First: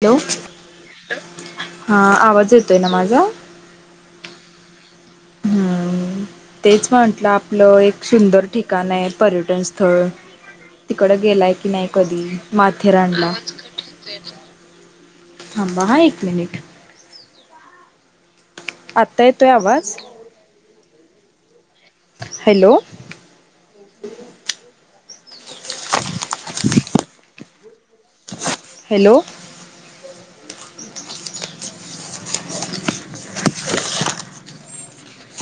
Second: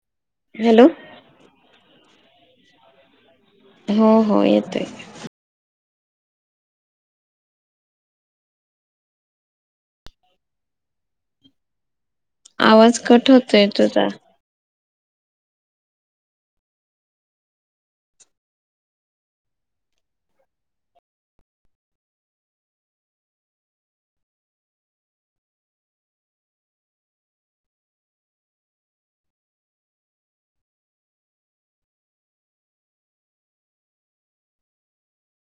ठेवू हॅलो हा आवाज येतोय ना माझा हो हो येतोय. हम्म तेच म्हटलं आपलं एक सुंदर ठिकाणये पर्यटन स्थळ तिकड गेलाय की नाय कधी आवाज माथेरानला कट आवाज होतोय कट तुझा होतोय थांबा हा एक मिनिट आत्ता येतोय आवाज हॅलो [inaudible] हॅलो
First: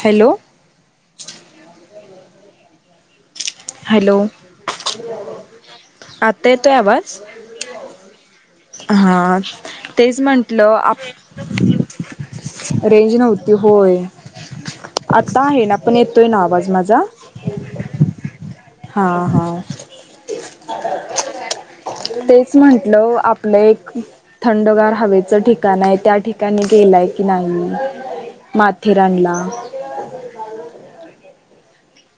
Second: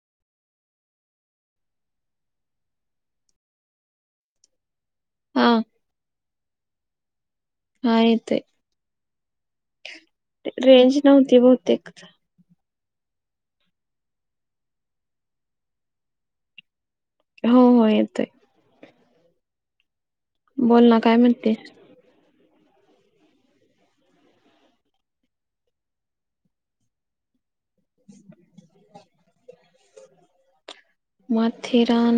हॅलो. हॅलो हा आता येतोय आवाज? हा येतोय हा तेच म्हंटलं आप रेंज नव्हती बहुतेक रेंज नव्हती होय. आता आहे ना पण येतोय ना आवाज माझा? हो हो येतोय. हां हां. बोल ना काय म्हणते? तेच म्हंटलं आपलं एक थंडगार हवेचं ठिकाण आहे त्या ठिकाणी गेलाय की नाही. माथेरानला माथेरान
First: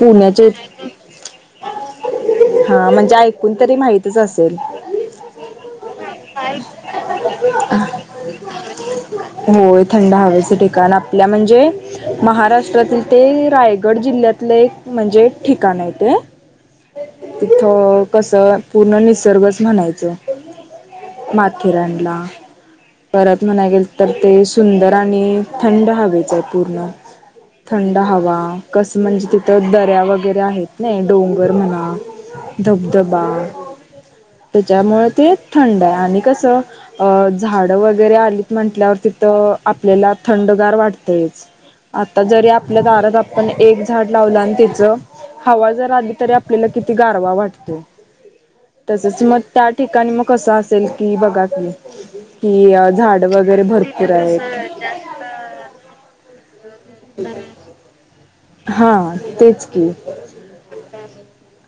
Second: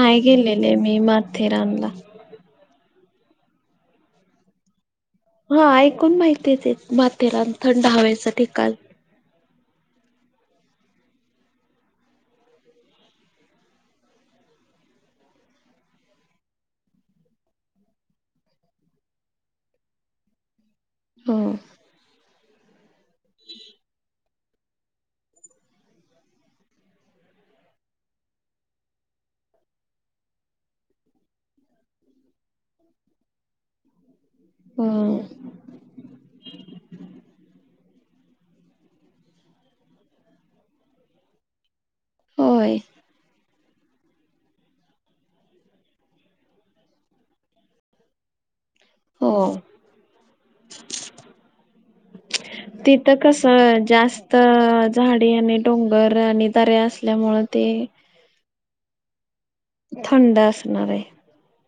नाय गेलेले मी माथेरानला. हा म्हणजे ऐकून तरी माहितीच असेल. हा ऐकून माहितीचय ते माथेरान थंड हवेचा ठिकाण. होय थंड हवेचं ठिकाण आपल्या म्हणजे महाराष्ट्रातील ते राय गड जिल्ह्यातलं एक म्हणजे ठिकाण आहे ते. तिथ कसं पूर्ण निसर्गच म्हणायचं. हो माथेरानला परत म्हणा गेल तर ते सुंदर आणि थंड हवेचं आहे पूर्ण थंड हवा कसं म्हणजे तिथं दऱ्या वगैरे आहेत ना डोंगर म्हणा धबधबा हो त्याच्यामुळे ते थंड आणि कसं अ झाड वगैरे आलीत म्हटल्यावर तिथं आपल्याला थंडगार वाटतय. आता जरी होय आपल्या दारात आपण एक झाड लावलं आणि तिचं हवा जर आली तरी आपल्याला किती गारवा वाटतो. तसच हो म त्या ठिकाणी म कसं असेल की बघा की कि अ झाडं वगैरे भरपूर आहेत. झाडे आणि डोंगर आणि दऱ्या असल्यामुळे ते हा तेच. की थंडा असणार आहे.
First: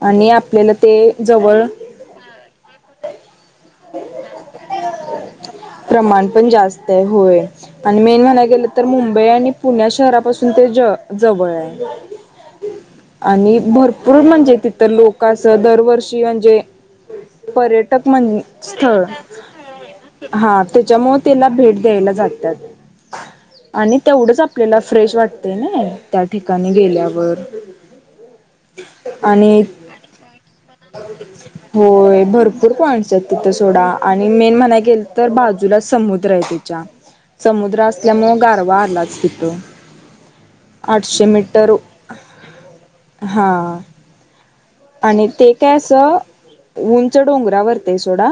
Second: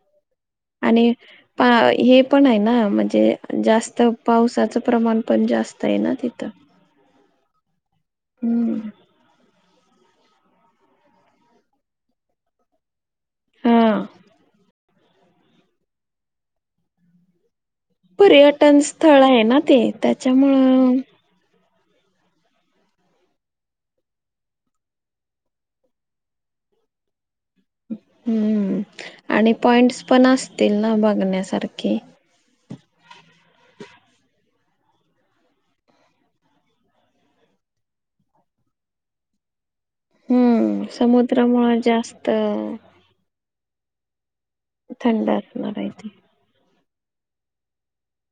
आणि आपल्याला ते आणि ज पा हे पण आहे ना म्हणजे जास्त पावसाचं प्रमाण पण जास्त आहे ना तिथं. तय होय आणि मेन म्हणाय गेलं तर हम्म मुंबई आणि पुण्या शहरापासून ते ज जवळ आहे. आणि हा भरपूर म्हणजे तिथं लोक कासं दरवर्षी म्हणजे पर्यट टक मन पर्यटन स्थळ आहे ना ते हा त्याच्यामुळं तिला भेट द्यायला जात्यात. आणि तेवढंच आपल्याला फ्रेश वाटते नय त्या ठिकाणी गेल्यावर. हम्म आणि पॉइंट्स पण असतील ना बघण्यासारखी. होय भरपूर पॉईंटस आहेत तिथं सोडा आणि मेन म्हणाय गेल तर बाजूला समुद्र आहे तेच्या. समुद्र असल्यामुळे गारवा आालाच तिथं. हम्म आठशे समुद्रामुळं जास्त हां. आणि थंड ते काय असणार आहे ते. असं उंच डोंगरा वर ते सोडा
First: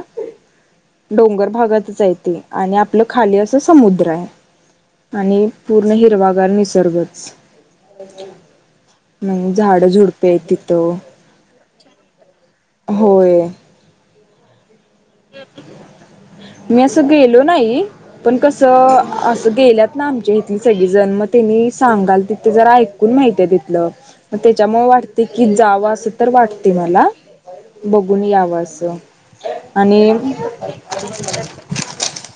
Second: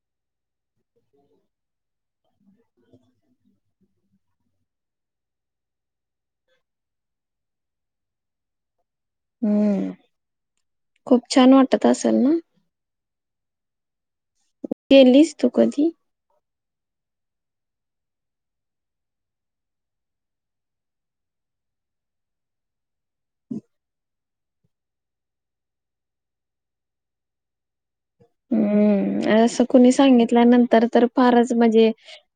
डोंगर भागातच आहे ते आणि आपलं खाली असं समुद्र आहे. आणि पूर्ण हिरवागार निसर्गच म्हणे झाडं हम्म झुडपे आहेत तिथं. खूप छान वाटत असल ना? होय. गेलीस तू कधी? मी असं गेलो नाही. पण कसं असं गेल्यात ना आमच्या इथली सगळी जन त्यांनी सांगाल तिथे जरा ऐक माहिती आहे तिथल म त्याच्यामुळे वाटते की जावा अस तर वाटते मला बघून यावं असं. हम्म असं कुणी आणि सांगितल्यानंतर तर फारच म्हणजे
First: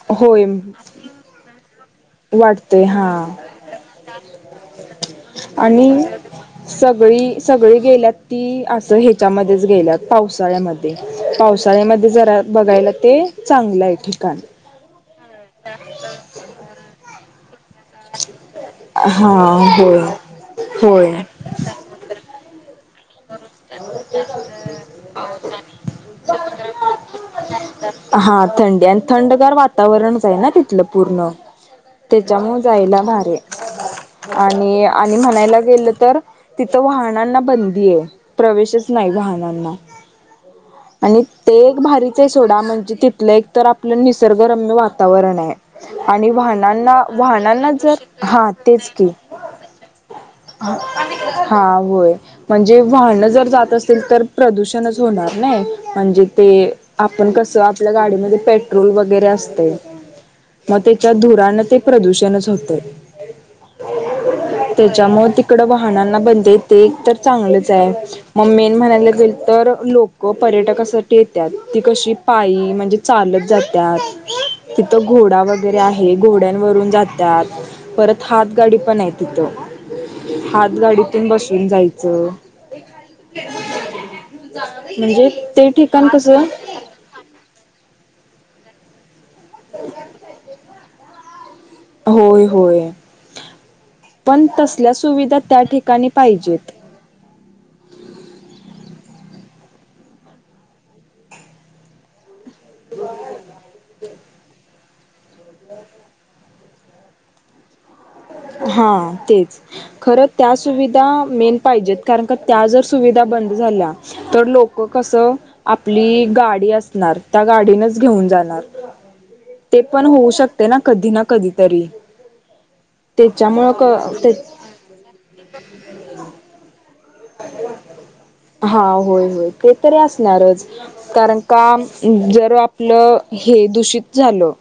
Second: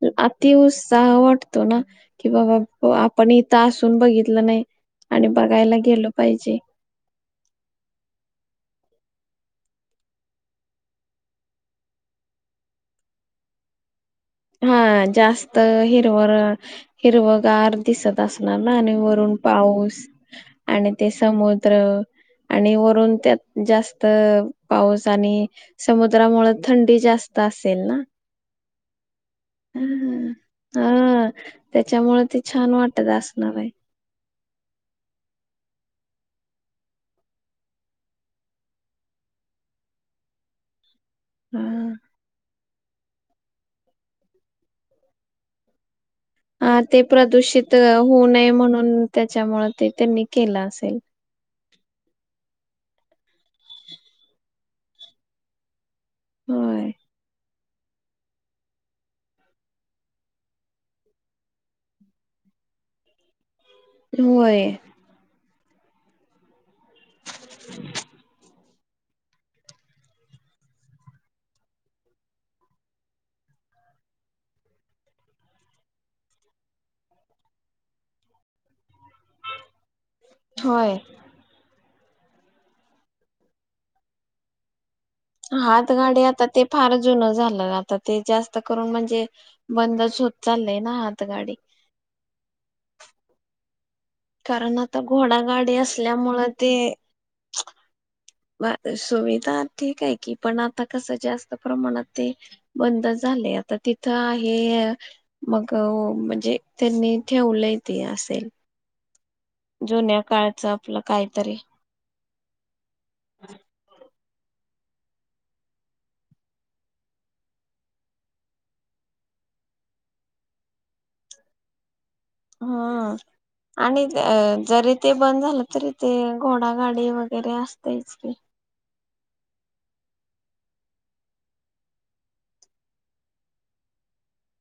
होय अति उत्साह वाटतो ना कि वाटतंय बाबा हा आपण इथं असून बघितलं नाही आणि बघायला आणि गेलो पाहिजे. सगळी, सगळी गेल्यात ती असं ह्याच्यामध्येच गेल्यात पावसाळ्यामध्ये पावसाळ्यामध्ये जरा बघायला ते चांगलं आहे ठिकाण. हा जास्त हिरव हिरवगार दिसत असणार ना आणि वरून हा पाऊस होय आणि ते होय समुद्र आणि वरून त्यात जास्त पाऊस आणि समुद्रामुळे थंडी जास्त असेल ना? हां थंडी आणि थंडगार वातावरणच ह आहे ना तिथलं पूर्ण हा ते त्याच्यामुळे छान जायला वाटत भारी असणार आहे आणि आणि म्हणायला गेलं तर तिथं वाहनांना बंदी आहे प्रवेशच नाही वाहनांना आणि ते एक हा भारीच आहे सोडा म्हणजे तिथलं एक तर आपलं निसर्गरम्य वातावरण आहे. आणि ह ते वाहनांना वाहनांना प्रदूषित जर होऊ हा नये तेच म्हणून की त्याच्यामुळे ते त्यानी केलं असेल. हा होय म्हणजे वाहनं जर जात असेल तर प्रदूषणच होणार नाही म्हणजे ते होय आपण कस आपल्या गाडीमध्ये पेट्रोल वगैरे असते. मग त्याच्या धुरानं ते प्रदूषणच होतं. होय त्याच्यामुळ तिकडं वाहनांना बंदी ते एक तर चांगलंच आहे मग मी म्हणायला गेले तर लोक व पर्यटकासाठी येतात ती कशी पायी म्हणजे चालत जातात. तिथं घोडा वगैरे आहे घोड्यांवरून जातात. परत हात गाडी पण आहे तिथ हात होय. गाडीतून बसून जायचं. म्हणजे ते ठिकाण हातगाडी कसं आता ते फार जुनं झालं आता ते जास्त करून म्हणजे बंदच होत चाललंय ना आता गाडी होय होय पण कारण तसल्या आता सुविधा त्या घोडागाडी ठिकाणी असल्यामुळे पाहिजेत. ते ह [inaudible] सुविधा ठीक आहे की पण आता कसं जास्त प्रमाणात ते बंद झाले आता तिथं आहे. मग म्हणजे त्यांनी ठेवलं असेल. हा तेच जुन्या खरं त्या काळचं आपलं सुविधा काहीतरी मेन पाहिजेत. कारण का त्या जर सुविधा बंद झाल्या तर लोक कसं? आपली गाडी असणार त्या गाडीनच घेऊन जाणार. ते पण होऊ शकते ना कधी ना कधीतरी हा त्याच्यामुळं क आणि ते अ जरी ते बंद झालं तरी ते घोडागाडी वगैरे असतेच. हा होय होय ते तरी असणारच, कारण काम जर आपलं हे दूषित झालं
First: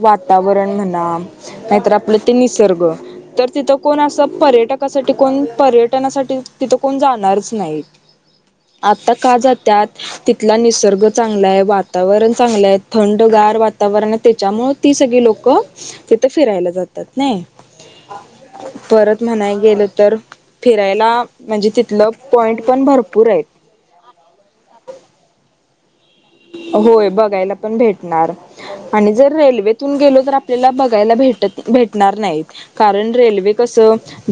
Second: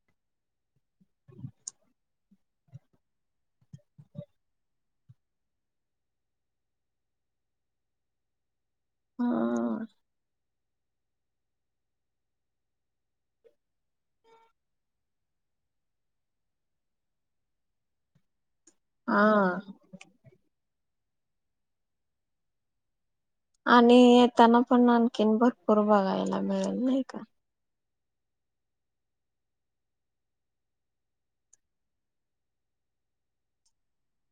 वातावरण म्हणा नाहीतर आपलं ते निसर्ग तर तिथं कोण असं पर्यटकासाठी कोण पर्यटनासाठी तिथ कोण जाणारच नाही आता का हम्म जात्यात ति. थला निसर्ग चांगलाय वातावरण चांगलंय थंडगार वातावरण आहे त्याच्यामूळ ती सगळी लोकं तिथं फिरायला जातात नाही परत म्हणाय हा. गेलं तर फिरायला म्हणजे तिथलं पॉईंट पण भरपूर आहेत आणि येतांना पण आणखीन भरपूर बघायला ला होय बघायला पण भेटणार आणि जर रेल्वेतून गेलो तर आपल्याला बघायला भेटत भेटणार नाहीत कारण रेल्वे कस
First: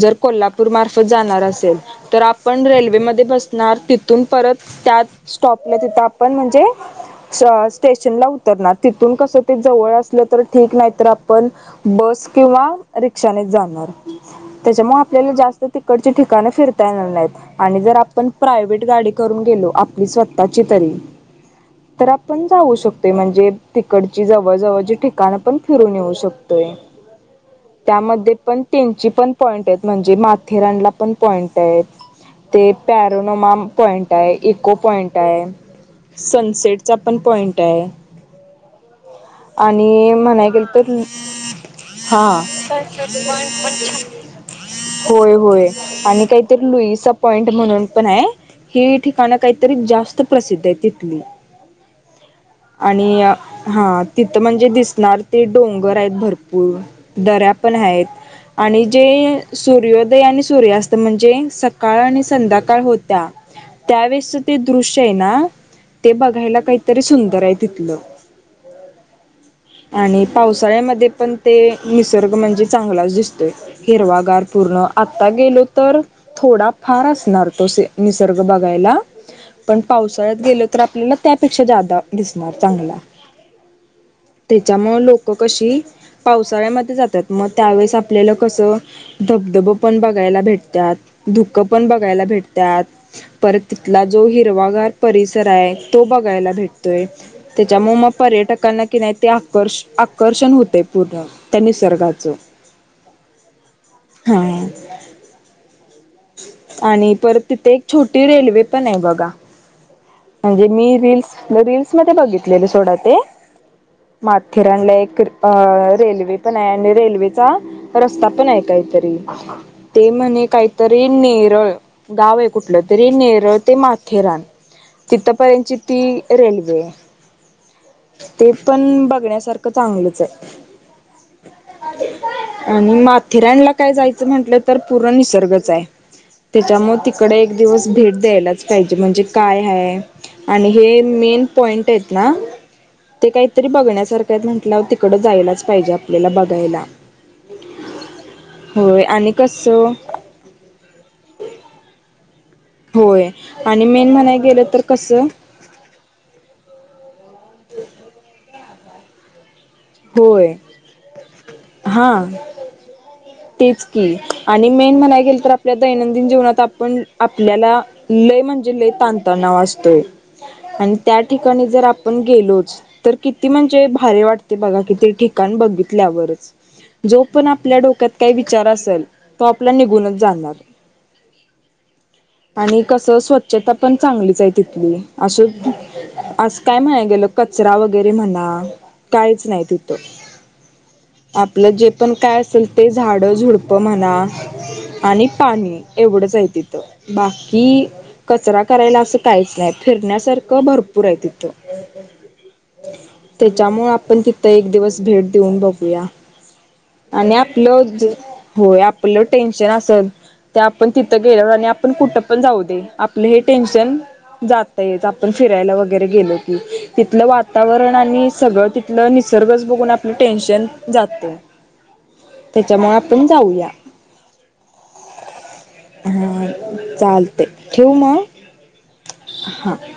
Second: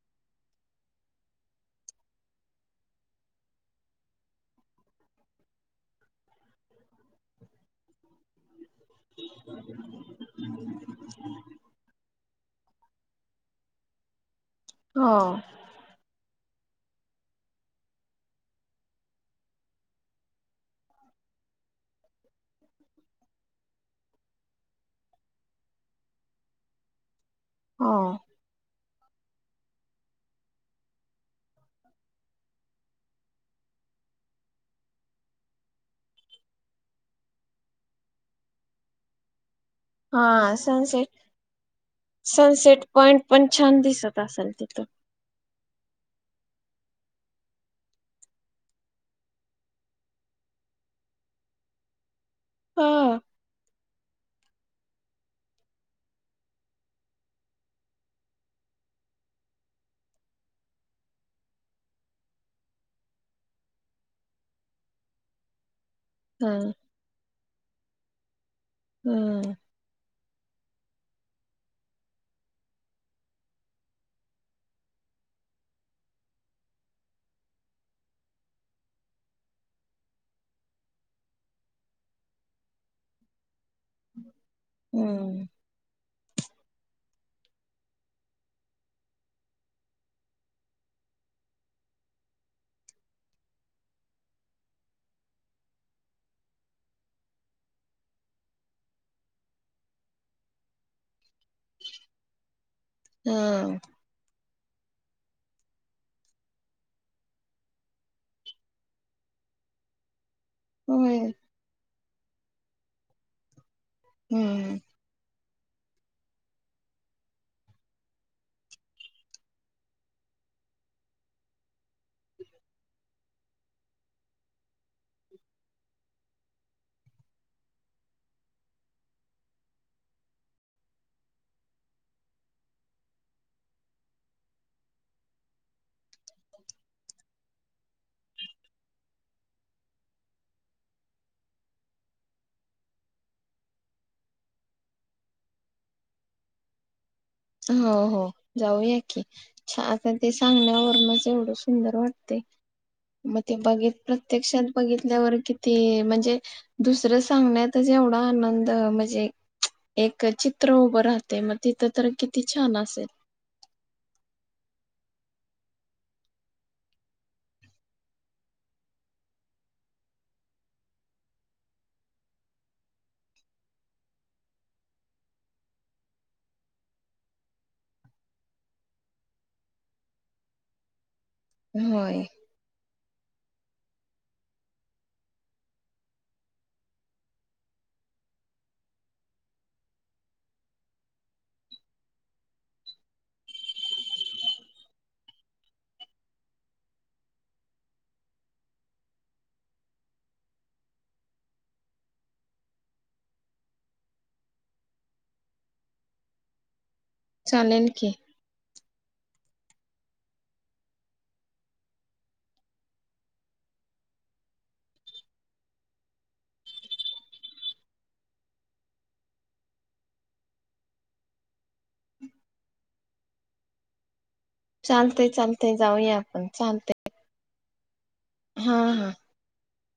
जर कोल्हापूर मार्फत जाणार असेल तर आपण रेल्वेमध्ये बसणार तिथून परत त्या स्टॉपला तिथं आपण म्हणजे स स्टेशनला उत् तरणार तिथून कस ते जवळ असलं तर ठीक नाही तर आपण बस किंवा रिक्षानेच जाणार त्याच्यामुळे हो आपल्याला जास्त तिकडची ठिकाण फिरता येणार नाहीत आणि जर आपण प्रायव्हेट गाडी करून गेलो आपली स्वतःची तरी तर आपण जाऊ शकतोय म्हणजे तिकडची जवळजवळची ठिकाण पण फिरून येऊ शकतोय हो त्यामध्ये पण त्यांची पण पॉईंटयेत म्हणजे माथेरानला पण पॉईंटयेत ते पॅरोनोमा पॉइंट आहे इको पॉइंट आहे सं सेटचा पण पॉइंट आहे आणि म्हणाय हा गेलं तर सनसेट हा सनसेट पॉइंट पण छान दिसत असेल तिथं. होय होय आणि काहीतरी लुईचा पॉइंट म्हणून पण आहे हि ठिकाणं काहीतरी जास्त प्रसिद्ध आहे तिथली आणि हा हा तिथं म्हणजे दिसणार ते डोंगर आहेत भरपूर दऱ्या पण आहेत आणि जे सूर्योदय आणि सूर्यास्त म्हणजे सकाळ आणि संध्याकाळ होत्या त्यावेेळेसच ते दृश्य आहे ना ते बघायला हम्म काहीतरी सुंदर आहे तिथलं हम्म आणि पावसाळ्यामध्ये पण ते निसर्ग म्हणजे चांगलाच दिसतोय हिरवागार पूर्ण आत्ता गेलो तर थोडा फार असणार तो सीन निसर्ग बघायला पण पावसाळ्यात गेल तर आपल्याला त्यापेक्षा ज्यादा दिसणार चांगला त्याच्यामुळं लोकं हम्म कशी पावसाळ्यामध्ये जातात मग त्यावेेळेस आपल्याला कसं धबधब पण बघायला भेटत्यात धुकं पण बघायला भेटत्यात परत तिथला जो हिरवागार परिसर आहे तो बघायला भेटतोय तेच्यामुळे म पर्यटकांना की नाही ते आकर्ष आकर्षण होते पूर्ण त्या निसर्गाचं हम् हा आणि परत तिथे एक छोटी रेल्वे पण आहे बघा म्हणजे मी होय. रिल्स रील्स मध्ये बघितलेले सोडा ते हम्म माथेरानला एक अ रेल्वे पण आहे आणि रेल्वेचा रस्ता पण आहे काहीतरी. ते म्हणे काहीतरी नेरळ गाव आहे कुठलं तरी नेरळ ते म माथेराण तिथंपर्यंतची ती रेल्वे. ते पण बघण्यासारखं चांगलच आहे. आणि माथेरानला काय जायचं म्हंटलं तर पुरा निसर्गच. त्याच्यामुळे तिकडे एक दिवस भेट द्यायलाच पाहिजे म्हणजे काय हाय? आणि हे मेन पॉइंट आहेत ना. ते काहीतरी बघण्यासारखं म्हटलं तिकडं जायलाच पाहिजे आपल्याला बघायला. हो हो जाऊया होय की आणि कसं आता. ते सांगल्यावर म एवढं सुंदर वाटते. होय मग ते आणि बघ मेन म्हणाय गेलं प्रत्यक्षात तर कसं बघितल्यावर किती ते म्हणजे दुसरं सांगण्यातच एवढा आनंद म्हणजे एक होय चित्र उभं राहते मग तिथ हा तर् किती छान असेल? तेच की आणि मेन म्हणाय गेल तर आपल्या दैनंदिन जीवनात आपण आपल्याला लय म्हणजे लय ताण तणाव असतोय. आणि त्या ठिकाणी जर आपण गेलोच तर किती म्हणजे भार वाटते. ते बघा किती ठिकाण बघितल्यावरच. जो पण आपल्या डोक्यात काही विचार असेल तो आपला निघूनच जाणार. होय. आणि कसं स्वच्छता पण चांगलीच आहे तिथली. अं आज काय म्हणाय गेल कचरा वगैरे म्हणा काहीच नाही तिथं. आपलं जे पण काय असेल ते झाड झुडप म्हणा. आणि पाणी एवढंच आहे तिथं बाकी कचरा करायला असं काहीच नाही. फिरण्यासारखं भरपूर आहे तिथं. त्याच्यामुळे आ आपण तिथं एक दिवस भेट देऊन बघूया आणि आपलं चालेल की होय. आपलं टेनशन असत त्या आपण तिथं गेल्या आणि आपण कुठं पण जाऊ दे. आपलं हे टेन्शन जाता येत आपण फिरायला वगैरे गेलो की तिथलं वातावरण आणि सगळं ति आपलं निसर्गच बघून आपलं टेन्शन जातं. त्याच्यामुळे आपण जाऊया. चालतय चालतय जाऊया आपण चालतय. ते ठेऊ म हा हा. हा.